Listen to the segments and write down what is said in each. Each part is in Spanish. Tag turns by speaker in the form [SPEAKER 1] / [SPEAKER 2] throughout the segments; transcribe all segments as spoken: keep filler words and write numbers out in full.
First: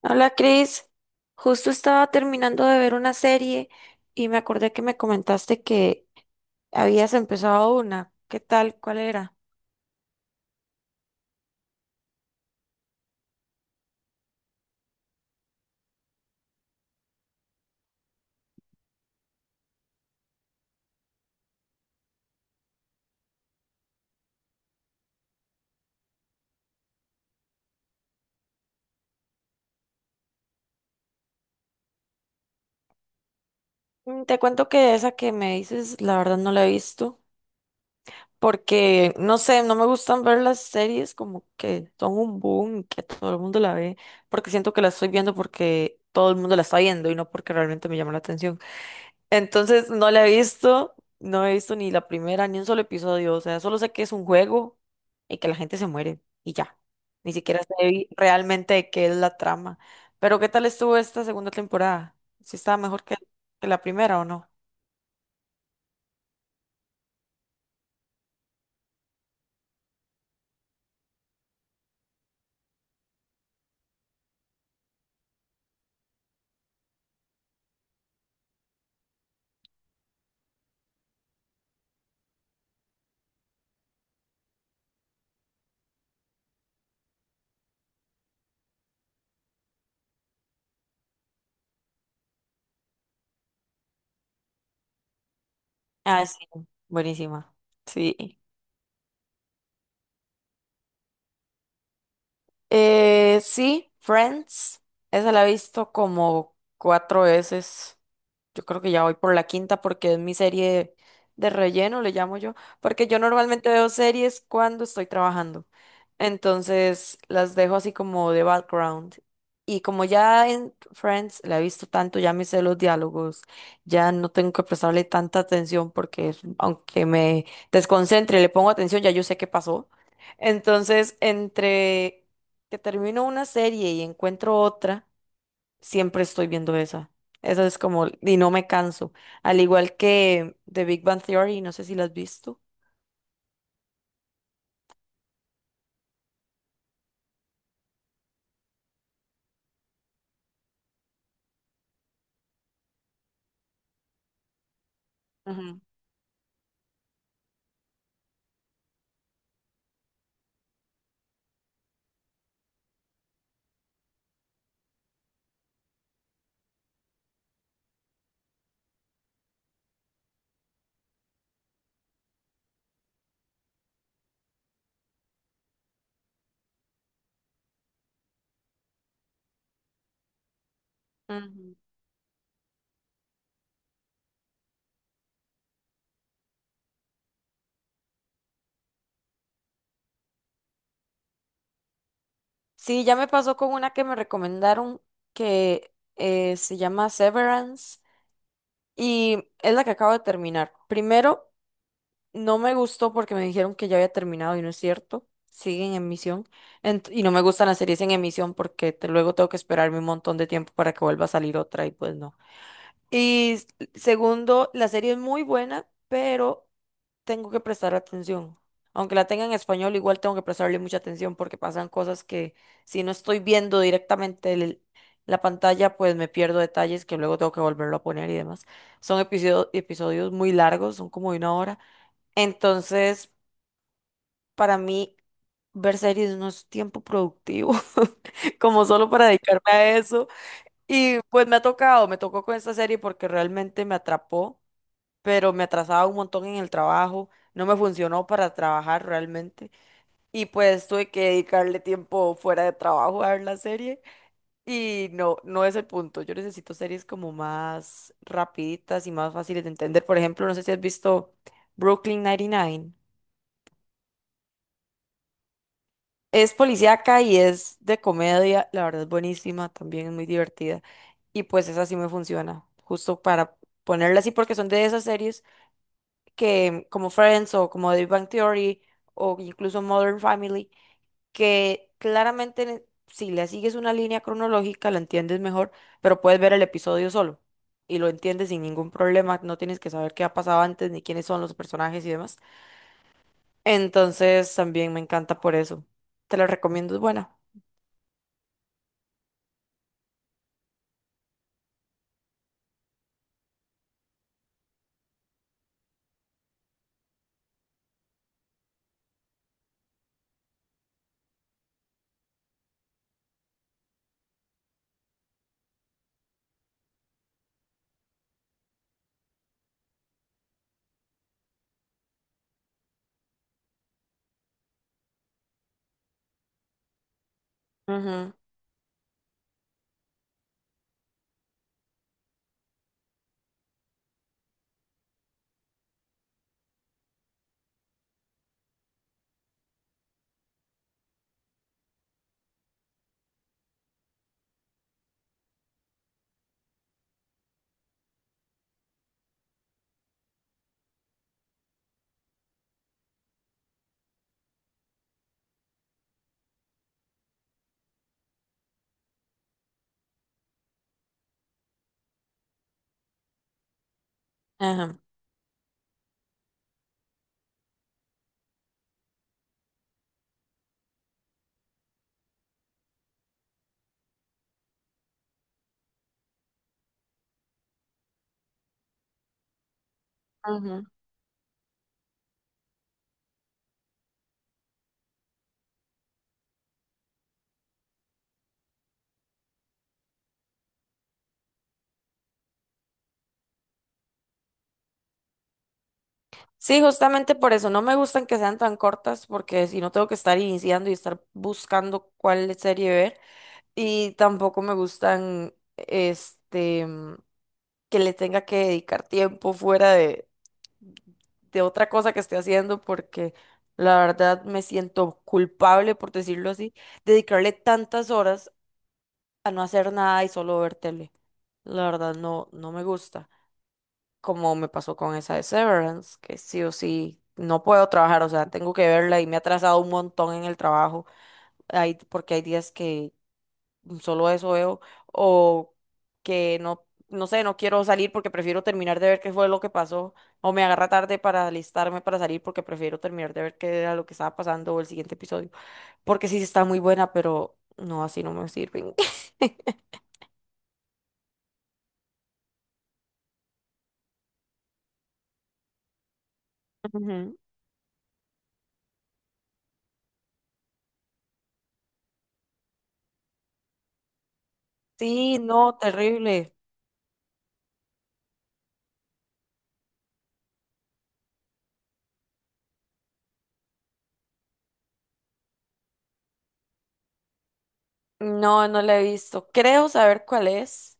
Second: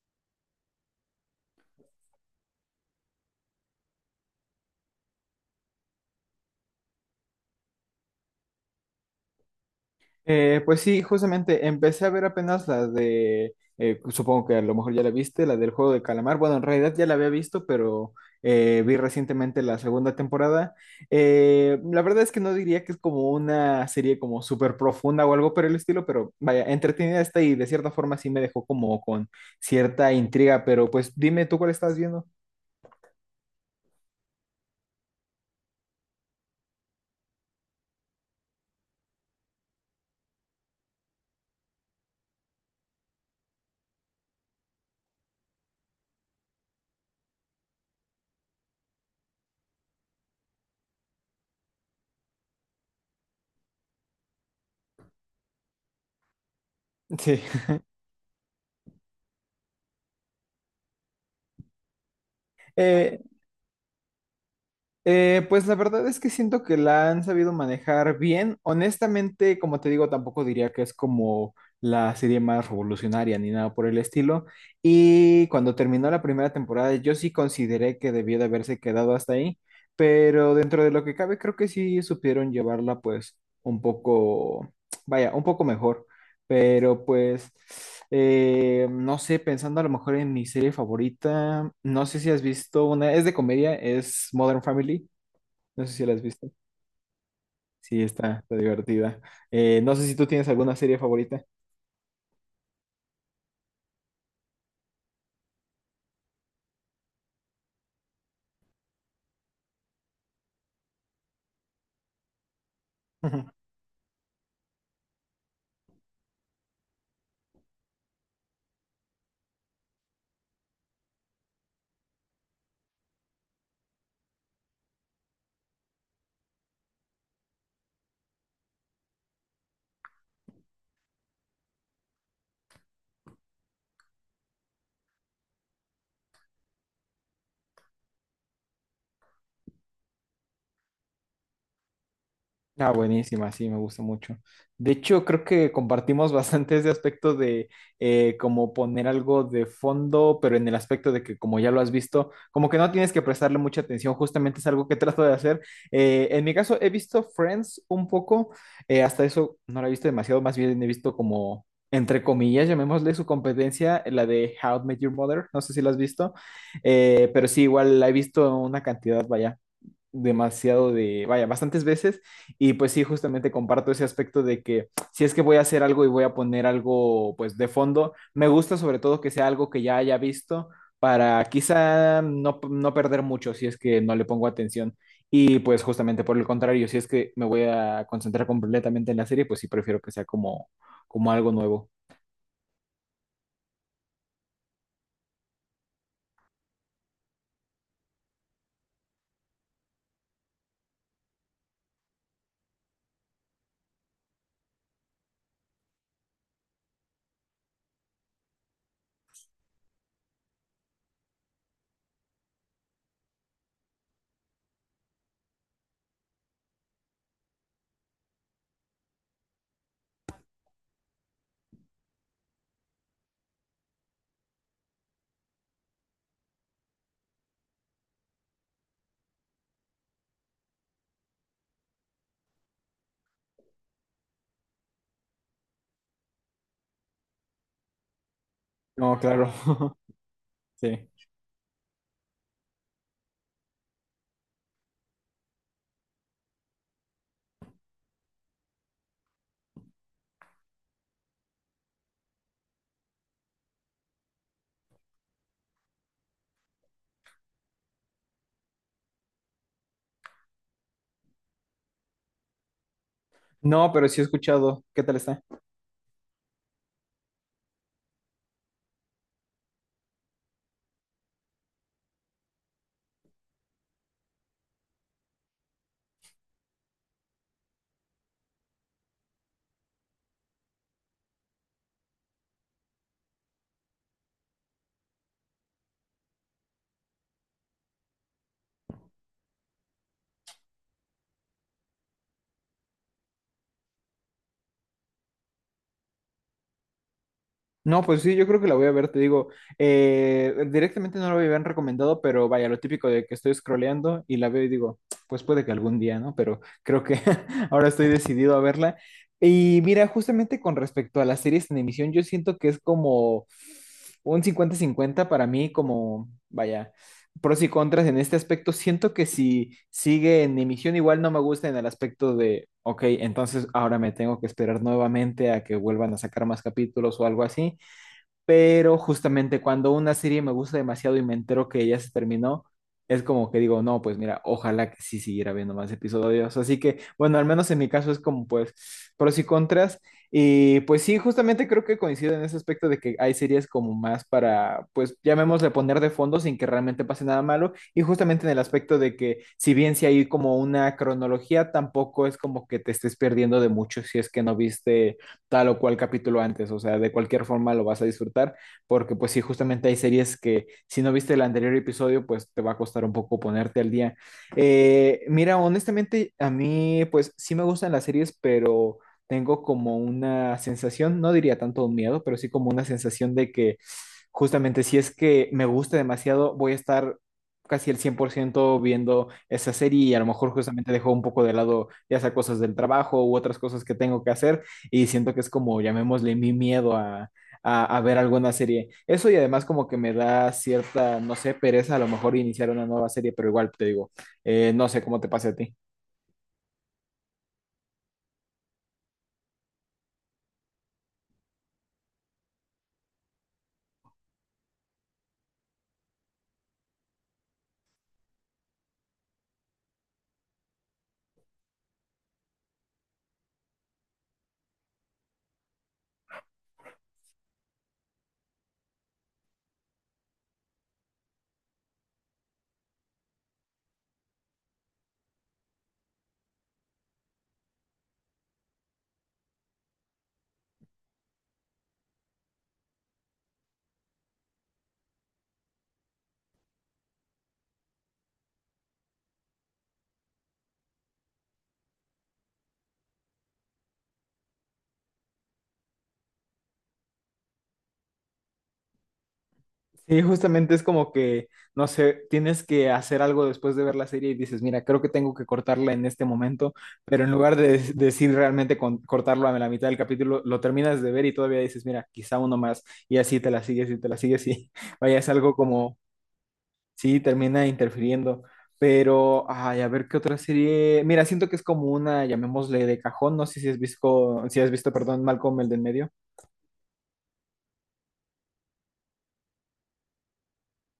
[SPEAKER 1] Hola Cris, justo estaba terminando de ver una serie y me acordé que me comentaste que habías empezado una. ¿Qué tal? ¿Cuál era?
[SPEAKER 2] Eh, pues sí, justamente empecé a ver apenas la de, eh, pues, supongo que a lo mejor ya la viste, la del juego de calamar. Bueno, en realidad ya la había visto, pero eh, vi recientemente la segunda temporada. Eh, la verdad es que no diría que es como una serie como súper profunda o algo por el estilo, pero vaya, entretenida está y de cierta forma sí me dejó como con cierta intriga, pero pues dime tú cuál estás viendo.
[SPEAKER 1] Mm, te cuento que esa que me dices, la verdad no la he visto porque no sé, no me gustan ver las series como que son un boom y que todo el mundo la ve porque siento que la estoy viendo porque todo el mundo la está viendo y no porque realmente me llama la atención. Entonces no la he visto, no he visto ni la primera, ni un solo episodio. O sea, solo sé que es un juego y que la gente se muere y ya. Ni
[SPEAKER 2] Sí.
[SPEAKER 1] siquiera sé vi- realmente de qué es la trama. Pero ¿qué tal estuvo esta segunda temporada? ¿Si estaba mejor que,
[SPEAKER 2] Eh,
[SPEAKER 1] que la primera o no?
[SPEAKER 2] Eh, pues la verdad es que siento que la han sabido manejar bien. Honestamente, como te digo, tampoco diría que es como la serie más revolucionaria ni nada por el estilo. Y cuando terminó la primera temporada, yo sí consideré que debió de haberse quedado hasta ahí, pero dentro de lo que cabe, creo que sí supieron llevarla pues un poco, vaya, un poco mejor. Pero pues, eh, no sé, pensando a lo mejor en mi serie favorita, no sé si has visto una, es de comedia, es Modern Family. No sé si la has
[SPEAKER 1] Ah, sí,
[SPEAKER 2] visto.
[SPEAKER 1] buenísima.
[SPEAKER 2] Sí,
[SPEAKER 1] Sí.
[SPEAKER 2] está, está divertida. Eh, no sé si tú tienes alguna serie favorita.
[SPEAKER 1] Eh, sí, Friends. Esa la he visto como cuatro veces. Yo creo que ya voy por la quinta porque es mi serie de relleno, le llamo yo. Porque yo normalmente veo series cuando estoy trabajando. Entonces las dejo así como de background. Y como ya en Friends la he visto tanto, ya me sé los diálogos, ya no tengo que prestarle tanta atención porque aunque me desconcentre, le pongo atención, ya yo sé qué pasó. Entonces, entre que termino una serie y encuentro otra, siempre estoy viendo esa. Esa es como, y no me canso. Al igual que The Big Bang Theory, no sé si la has visto.
[SPEAKER 2] Ah, buenísima, sí, me gusta mucho. De hecho, creo que compartimos bastante ese aspecto de eh, como poner algo de fondo, pero en el aspecto de que como ya lo has visto, como que no tienes que prestarle mucha atención, justamente es algo que trato de hacer.
[SPEAKER 1] Ujú,
[SPEAKER 2] Eh, en mi caso, he visto Friends un poco, eh, hasta eso no la he visto demasiado, más bien he visto como, entre comillas, llamémosle su competencia, la de How I Met Your Mother, no sé si la has visto, eh, pero sí, igual la he visto una cantidad, vaya demasiado de, vaya, bastantes veces. Y pues sí, justamente comparto ese aspecto de que si es que voy a hacer algo y voy a poner algo pues de fondo, me gusta sobre todo que sea algo que ya haya visto para
[SPEAKER 1] ujú.
[SPEAKER 2] quizá no, no perder mucho si es que no le pongo atención. Y pues justamente por el contrario, si es que me voy a concentrar completamente en la serie, pues sí prefiero que sea como, como algo nuevo.
[SPEAKER 1] Sí, ya me pasó con una que me recomendaron que eh, se llama Severance y es la que acabo de terminar. Primero, no me gustó porque me dijeron que ya había terminado y no es cierto. Siguen en emisión. Ent- y no me gustan las series en emisión porque te- luego tengo que esperarme un montón de tiempo para que vuelva a salir otra y pues no. Y s- segundo, la serie es muy buena, pero tengo que prestar atención. Aunque la tenga en español, igual tengo que prestarle mucha atención porque pasan cosas que si no estoy viendo directamente el- la pantalla, pues me pierdo detalles que luego tengo que volverlo a poner y demás. Son episodio- episodios muy largos, son como de una hora. Entonces, para mí, ver series no es tiempo productivo, como solo
[SPEAKER 2] No,
[SPEAKER 1] para
[SPEAKER 2] claro.
[SPEAKER 1] dedicarme a eso.
[SPEAKER 2] Sí.
[SPEAKER 1] Y pues me ha tocado, me tocó con esta serie porque realmente me atrapó, pero me atrasaba un montón en el trabajo, no me funcionó para trabajar realmente. Y pues tuve que dedicarle tiempo fuera de trabajo a ver la serie. Y no, no es el punto. Yo necesito series como más rapiditas y más fáciles de entender. Por ejemplo, no sé si has visto Brooklyn noventa y nueve.
[SPEAKER 2] No, pero sí he escuchado. ¿Qué tal está?
[SPEAKER 1] Es policíaca y es de comedia, la verdad es buenísima, también es muy divertida. Y pues esa sí me funciona, justo para ponerla así, porque son de esas series que, como Friends o como The Bang Theory o incluso Modern Family, que claramente ne- si le sigues una línea cronológica la entiendes mejor, pero puedes ver el episodio solo y lo entiendes sin ningún problema, no tienes que saber qué ha pasado antes ni quiénes son los personajes y demás. Entonces también me encanta por eso. Te la recomiendo, es buena.
[SPEAKER 2] No, pues sí, yo creo que la voy a ver, te digo, eh, directamente no la habían recomendado, pero vaya, lo típico de que estoy scrolleando y la veo y digo, pues puede que algún día, ¿no? Pero creo que ahora estoy decidido a verla. Y mira, justamente con respecto a las series en emisión, yo siento que es como un cincuenta-cincuenta para mí, como, vaya, pros y contras en este aspecto. Siento que si sigue en emisión, igual no me gusta en el aspecto de, ok, entonces ahora me tengo que esperar nuevamente a que vuelvan a sacar más capítulos o algo así. Pero justamente cuando una serie me gusta demasiado y me entero que ya se terminó, es como que digo, no, pues mira, ojalá que sí siguiera viendo más episodios. Así que, bueno, al menos en mi caso es como pues pros y contras. Y pues sí, justamente creo que coincido en ese aspecto de que hay series como más para, pues llamémosle poner de fondo sin que realmente pase nada malo. Y justamente en el aspecto de que si bien si hay como una cronología, tampoco es como que te estés perdiendo de mucho si es que no viste tal o cual capítulo antes, o sea, de cualquier forma lo vas a disfrutar, porque pues sí, justamente hay series que si no viste el anterior episodio, pues te va a costar un poco ponerte al día.
[SPEAKER 1] Ajá,
[SPEAKER 2] Eh, mira, honestamente, a mí pues sí me gustan las series, pero tengo como una sensación, no diría tanto un miedo, pero sí como una sensación de que justamente si es que me gusta demasiado, voy a estar casi el cien por ciento viendo esa serie y a lo mejor
[SPEAKER 1] ajá.
[SPEAKER 2] justamente dejo un poco de lado ya sea cosas del trabajo u otras cosas que tengo que hacer y siento que es como, llamémosle, mi miedo a, a, a ver alguna serie. Eso y además como que me da cierta, no sé, pereza a lo mejor iniciar una nueva serie, pero igual te digo, eh, no sé cómo te pase a ti.
[SPEAKER 1] Sí, justamente por eso no me gustan que sean tan cortas, porque si no tengo que estar iniciando y estar buscando cuál serie ver. Y tampoco me gustan, este, mm, que le tenga que dedicar tiempo fuera de, de otra cosa que esté haciendo, porque la verdad me siento culpable, por decirlo así, dedicarle tantas horas a no hacer nada y solo ver tele. La verdad no, no me gusta. Como me pasó con esa de Severance, que sí o sí no puedo trabajar, o sea, tengo que verla y me ha atrasado un montón en el trabajo, hay, porque hay días que solo eso veo, o que no, no sé, no quiero salir porque prefiero terminar de ver qué fue lo que pasó, o me agarra tarde para alistarme para salir porque prefiero terminar de ver qué era lo que estaba pasando o el siguiente episodio, porque sí está muy buena, pero no, así no me sirven.
[SPEAKER 2] Sí, justamente es como que, no sé, tienes que hacer algo después de ver la serie y dices, mira, creo que tengo que cortarla en este momento, pero en
[SPEAKER 1] Ujú.
[SPEAKER 2] lugar de de- decir realmente con- cortarlo a la mitad del capítulo, lo terminas de ver y todavía dices, mira, quizá uno más, y así te la sigues y te la sigues y vaya, es
[SPEAKER 1] Sí,
[SPEAKER 2] algo
[SPEAKER 1] no,
[SPEAKER 2] como.
[SPEAKER 1] terrible.
[SPEAKER 2] Sí, termina interfiriendo. Pero, ay, a ver qué otra serie. Mira, siento que es como una, llamémosle de cajón. No sé si has visto, si has visto, perdón, Malcolm el del medio.
[SPEAKER 1] No, no la he visto. Creo saber cuál es,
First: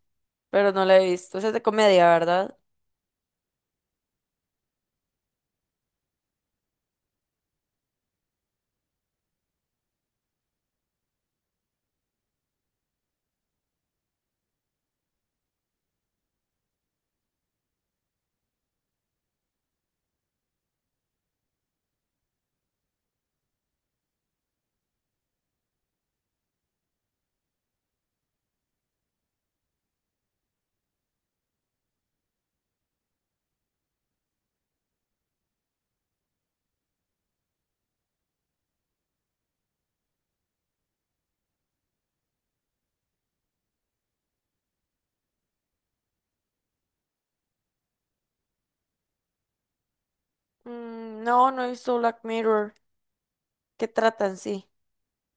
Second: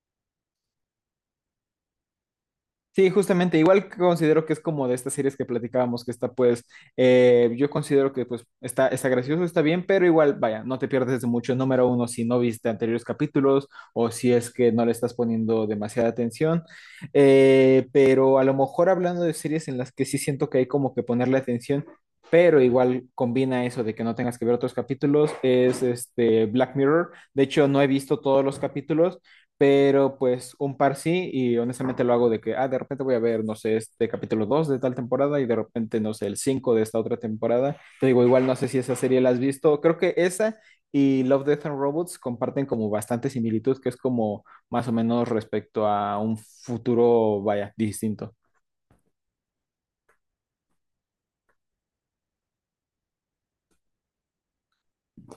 [SPEAKER 1] pero no la he visto. Esa es de comedia, ¿verdad?
[SPEAKER 2] Sí, justamente, igual considero que es como de estas series que platicábamos, que está pues, eh, yo considero que pues está, está gracioso, está bien, pero igual, vaya, no te pierdes de mucho. Número uno, si no viste anteriores capítulos o si es que no le estás poniendo demasiada atención. Eh, pero a lo mejor hablando de series en las que sí siento que hay como que ponerle atención, pero igual combina eso de que no tengas que ver otros capítulos, es este Black Mirror. De hecho, no he visto todos los capítulos, pero pues un par sí, y honestamente lo hago de que, ah, de repente voy a ver, no sé, este capítulo dos de tal temporada y de repente, no sé, el cinco de esta otra temporada. Te digo, igual no sé si esa serie la has visto, creo que esa y Love, Death and Robots comparten como bastante similitud, que es como más o menos respecto a un futuro, vaya, distinto.
[SPEAKER 1] Mm, no, no he visto Black Mirror. ¿Qué tratan? Sí.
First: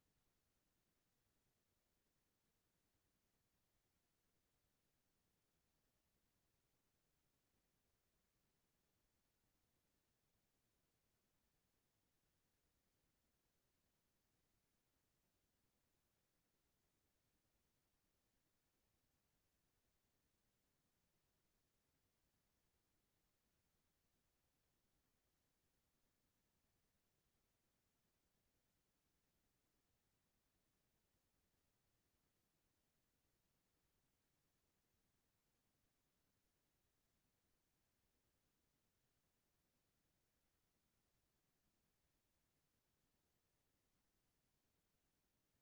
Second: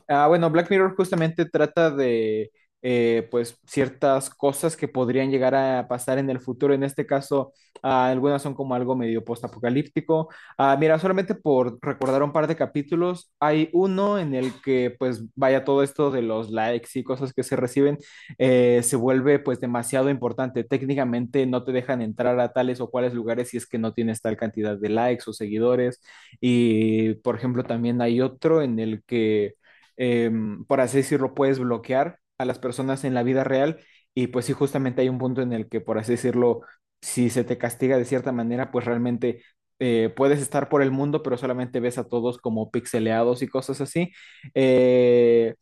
[SPEAKER 2] Ah, bueno, Black Mirror justamente trata de eh, pues ciertas cosas que podrían llegar a pasar en el futuro. En este caso, ah, algunas son como algo medio postapocalíptico. Ah, mira, solamente por recordar un par de capítulos, hay uno en el que pues vaya todo esto de los likes y cosas que se reciben, eh, se vuelve pues demasiado importante. Técnicamente no te dejan entrar a tales o cuales lugares si es que no tienes tal cantidad de likes o seguidores. Y por ejemplo, también hay otro en el que eh, por así decirlo, puedes bloquear a las personas en la vida real y pues sí, justamente hay un punto en el que, por así decirlo, si se te castiga de cierta manera, pues realmente eh, puedes estar por el mundo, pero solamente ves a todos como pixeleados y cosas así. Eh,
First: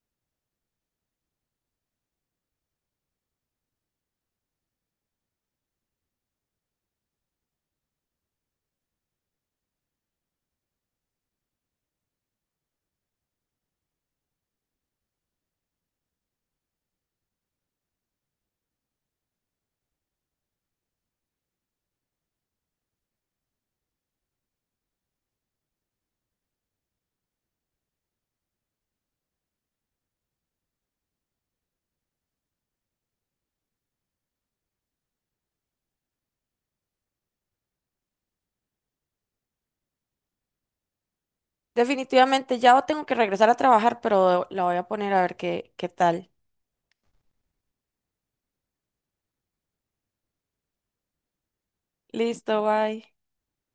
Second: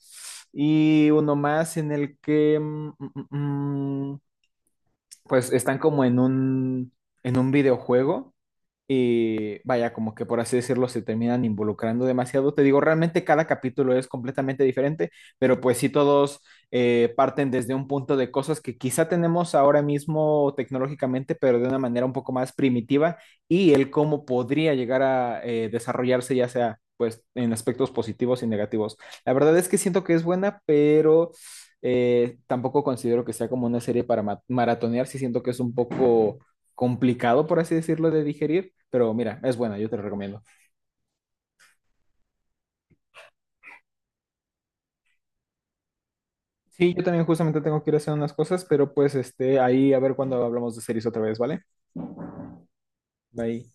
[SPEAKER 2] y uno más en el que mm, mm, mm, pues están como en un, en un videojuego y vaya, como que por así decirlo, se terminan involucrando demasiado. Te digo, realmente cada capítulo es completamente diferente, pero pues sí todos eh, parten desde un punto de cosas que quizá tenemos ahora mismo tecnológicamente, pero de una manera un poco más primitiva y el cómo podría llegar a eh, desarrollarse, ya sea pues en aspectos positivos y negativos. La verdad es que siento que es buena, pero... eh, tampoco considero que sea como una serie para ma- maratonear, sí siento que es un poco complicado, por así decirlo, de digerir, pero mira, es buena, yo te lo recomiendo.
[SPEAKER 1] Definitivamente ya tengo que regresar a trabajar, pero la voy a poner a ver qué, qué tal.
[SPEAKER 2] Sí, yo también justamente tengo que ir a hacer unas cosas, pero pues este, ahí a ver cuando hablamos de series otra vez, ¿vale?
[SPEAKER 1] Listo, bye.
[SPEAKER 2] Bye.